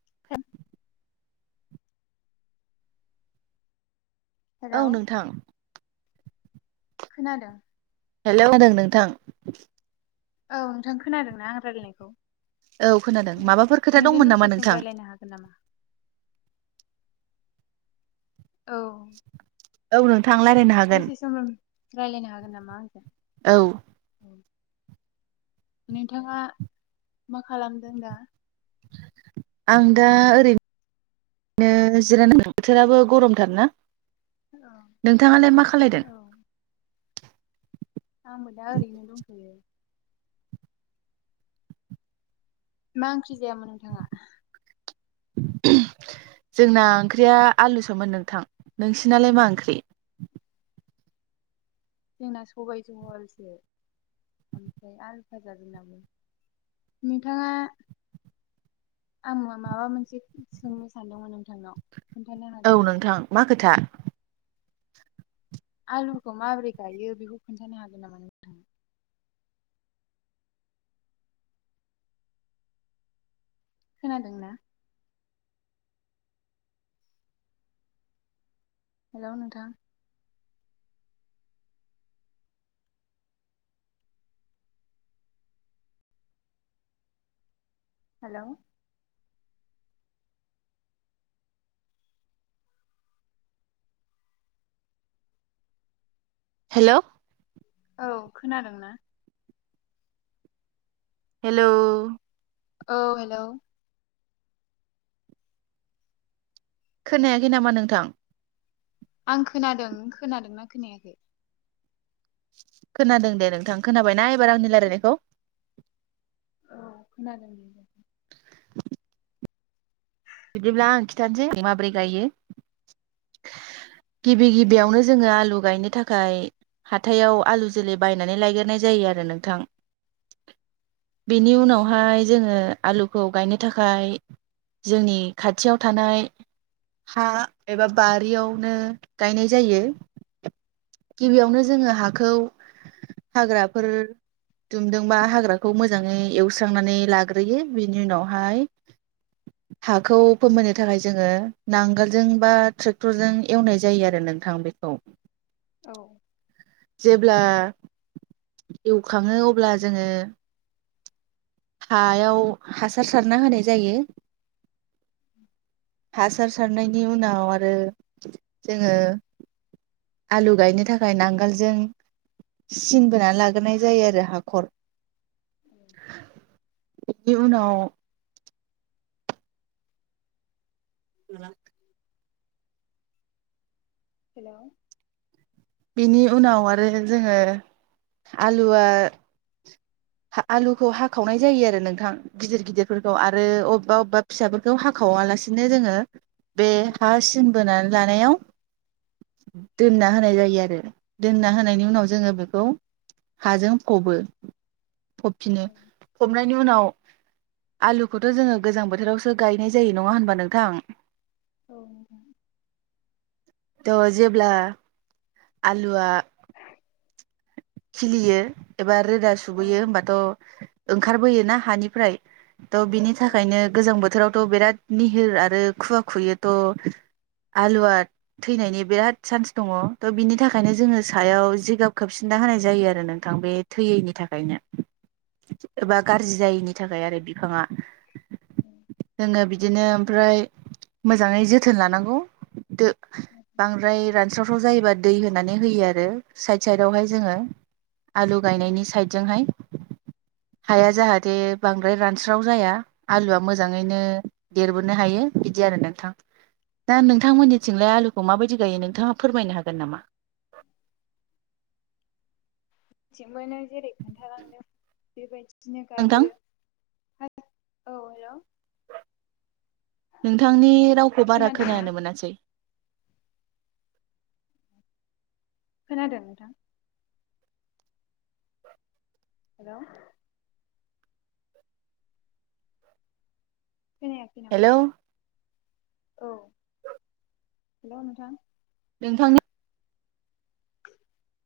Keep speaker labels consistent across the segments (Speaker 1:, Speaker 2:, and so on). Speaker 1: [inaudible] Hello
Speaker 2: औ नोंथां
Speaker 1: खोनादों।
Speaker 2: हेलौ होनदों नोंथां
Speaker 1: औ नोंथां खोनादोंनाआं रायलायनायखौ
Speaker 2: औ खोनादों
Speaker 1: औ
Speaker 2: माबाफोर खोथा
Speaker 1: नोंजों
Speaker 2: दंमोन
Speaker 1: दसे
Speaker 2: नामा
Speaker 1: सम
Speaker 2: नोंथां?
Speaker 1: रायलायनो हागोन नामा औ
Speaker 2: औ नों
Speaker 1: दसे समाव रायज्लायनो हागोन नामा? [inaudible]
Speaker 2: औ
Speaker 1: नोंथाङा मा खालामदों दा?
Speaker 2: आं दा ओरैनो जिराय बोथोराबो गरमथार ना।
Speaker 1: औ
Speaker 2: नोंथाङालाय मा खालायदों?
Speaker 1: औ आंबो दा ओरैनो दंखोयो। मा ओंख्रि जायामोन नोंथाङा?
Speaker 2: जोंना ओंख्रिया आलुसोमोन नोंथां नोंसिनालाय मा ओंख्रि?
Speaker 1: जोंना सबाय जहलसो ओमफ्राय आल फाजा जोंन नोंथाङा आं माबा मोनसे सोंनो सानदोंमोन नोंथांनाव खोन्थानो
Speaker 2: औ
Speaker 1: हागोन नामा
Speaker 2: नोंथां मा खोथा
Speaker 1: आलुखौ माबोरै गायो बेखौ खोन्थानो हागोन नामा नोंथाङा? खोनादोंना? हेलौ नोंथां हेलौ
Speaker 2: हेलौ
Speaker 1: औ खोनादोंना?
Speaker 2: हेलौ
Speaker 1: औ हेलौ
Speaker 2: खोनायाखै नामा नोंथां?
Speaker 1: आं खोनादों खोनादोंना खोनायाखै
Speaker 2: खोनादों दे नोंथां खोनाबायना एबार आंनि रायलायनायखौ
Speaker 1: औ खोनादों बे
Speaker 2: बिदिब्ला आं खिन्थानोसै माबोरै गायो गिबि
Speaker 1: औ
Speaker 2: गिबियावनो जोङो आलु गायनो थाखाय हाथायाव आलु जोलै बायनानै लायग्रनाय जायो आरो नोंथां बेनि
Speaker 1: औ
Speaker 2: उनावहाय जोङो आलुखौ गायनो थाखाय जोंनि खाथियाव थानाय हा एबा बारियावनो गायनाय जायो। गिबियावनो
Speaker 1: औ
Speaker 2: जोङो हाखौ हाग्राफोर दुमदोंबा हाग्राखौ मोजाङै एवस्रांनानै लाग्रोयो बेनि उनावहाय हाखौ फोमोननो थाखाय जोङो नांगोलजों बा थ्रेक्टरजों एवनाय जायो आरो नोंथां बेखौ
Speaker 1: औ
Speaker 2: जेब्ला एवखाङो अब्ला जोङो हायाव हासार सारना होनाय जायो। हासार सारनायनि उनाव आरो जोङो आलु गायनो थाखाय नांगाल जों सिनबोनानै लाग्रोनाय जायो आरो हाखर बिनि उनाव [unintelligible]
Speaker 1: हेलौ
Speaker 2: बिनि उनाव आरो जोङो आलुआ आलुखौ हाखावनाय जायो आरो नोंथां गिदिर गिदिरफोरखौ आरो अबबा-अबबा फिसाफोरखौ हाखावालासिनो जोङो बे हा
Speaker 1: औ
Speaker 2: सिन बोनानै लानायाव दोनना होनाय जायो आरो दोनना होनायनि उनाव जोङो बेखौ हाजों फबो। फबफिनो फबनायनि उनाव आलुखौथ' जोङो गोजां बोथोरावसो गायनाय जायो नङा होनबा नोंथां?
Speaker 1: औ
Speaker 2: थ' जेब्ला आलुआ खिलियो बा रोदा
Speaker 1: औ
Speaker 2: सुबैयो होमबाथ' ओंखारबोयोना हानिफ्राय त'' बिनि
Speaker 1: औ
Speaker 2: थाखायनो गोजां बोथोरावथ' बिराद निहोर आरो खुवा खुयो त' आलुवा थैनायनि बिराद सान्स दङ त' बिनि थाखायनो जोङो सायाव जिगाब खोबसि नना होनाय जायो आरो नोंथां बे थैयैनि थाखायनो। एबा गाज्रि जायिनि थाखाय आरो, बिफाङा
Speaker 1: औ
Speaker 2: जोङो बि बिदिनो ओमफ्राय मोजाङै जोथोन लानांगौ। दो बांद्राय रानस्रावस्राव जायोबा दै होनानै होयो आरो साइद-साइद दावहाय जोङो आलु
Speaker 1: औ
Speaker 2: गायनायनि साइदजोंहाय हाया जाहाथे बांद्राय रानस्राव जाया आलुआ मोजाङैनो देरबोनो हायो बिदि आरो नोंथां। दा नोंथांमोननिथिंलाया आलुखौ माबायदि गायो नोंथाङा फोरमायनो हागोन नामा?
Speaker 1: बिथिंबो नों जेरै खोन्थालांदों बेबायदि दिनो
Speaker 2: नोंथां
Speaker 1: गायो। औ हेलौ
Speaker 2: नोंथांनि रावखौ बारा
Speaker 1: खोनादोंना
Speaker 2: खोनानो मोनासै।
Speaker 1: खोनादों नोंथां? हेलौ खोनायाखै नामा?
Speaker 2: हेलौ
Speaker 1: औ, हेलौ नोंथां,
Speaker 2: नोंथांनि
Speaker 1: [inaudible]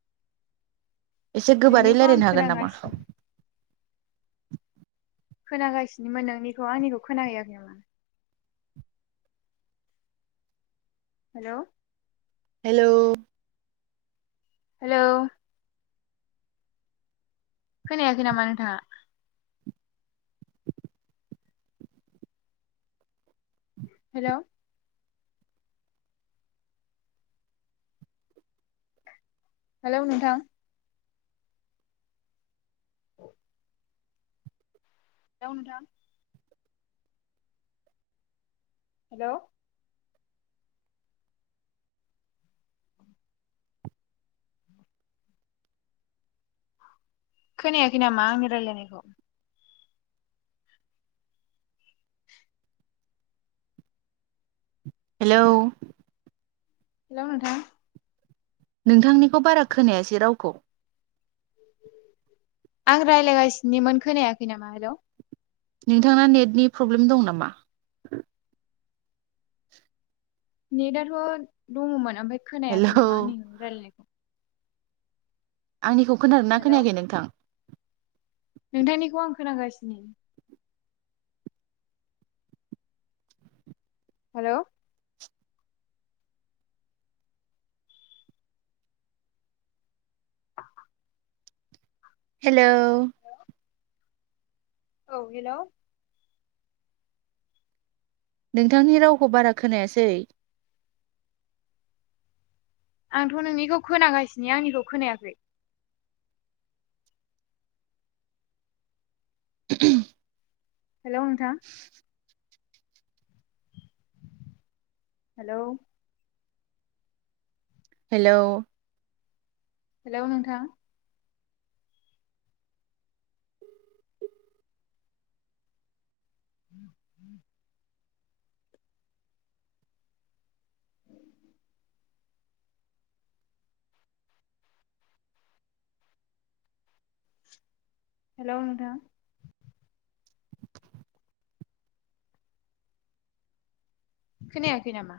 Speaker 2: एसे गोबारै
Speaker 1: नोंनिखौ आं
Speaker 2: रायलायनो हागोन नामा?
Speaker 1: खोनागासिनो खोनागासिनोमोन नोंनिखौ आंनिखौ खोनाहैयाखै नामा? हेल'
Speaker 2: हेल'
Speaker 1: हेल' खोनायाखै नामा नोंथांआ? हेल' हेल' नोंथां [inaudible] हेल' नोंथां हेल' खोनायाखै नामा आंनि रायलायनायखौ?
Speaker 2: हेलौ
Speaker 1: हेल' नोंथां
Speaker 2: नोंथांनिखौ बारा खोनायासै रावखौ।
Speaker 1: आं रायलायगासिनोमोन खोनायाखै नामा हेलौ।
Speaker 2: नोंथाङा नेटनि प्रब्लेम दं नामा?
Speaker 1: नेटआथ' दङमोन। ओमफ्राय
Speaker 2: हेलौ
Speaker 1: खोनायाखै नामा आंनि रायलायनायखौ।
Speaker 2: आंनिखौ खोनादोंना
Speaker 1: हेलौ
Speaker 2: खोनायाखै नोंथां?
Speaker 1: नोंथांनिखौ आं खोनागासिनो। हेल'
Speaker 2: हेल'
Speaker 1: औ हेल'
Speaker 2: नोंथांनि रावखौ बारा खोनायासै।
Speaker 1: आंथ' नोंनिखौ खोनागासिनो आंनिखौ खोनायाखै?
Speaker 2: [inaudible]
Speaker 1: हेल' नोंथां। हेल'
Speaker 2: हेल'
Speaker 1: हेल' नोंथां। [inaudible] हेल' नोंथां। खोनायाखै नामा?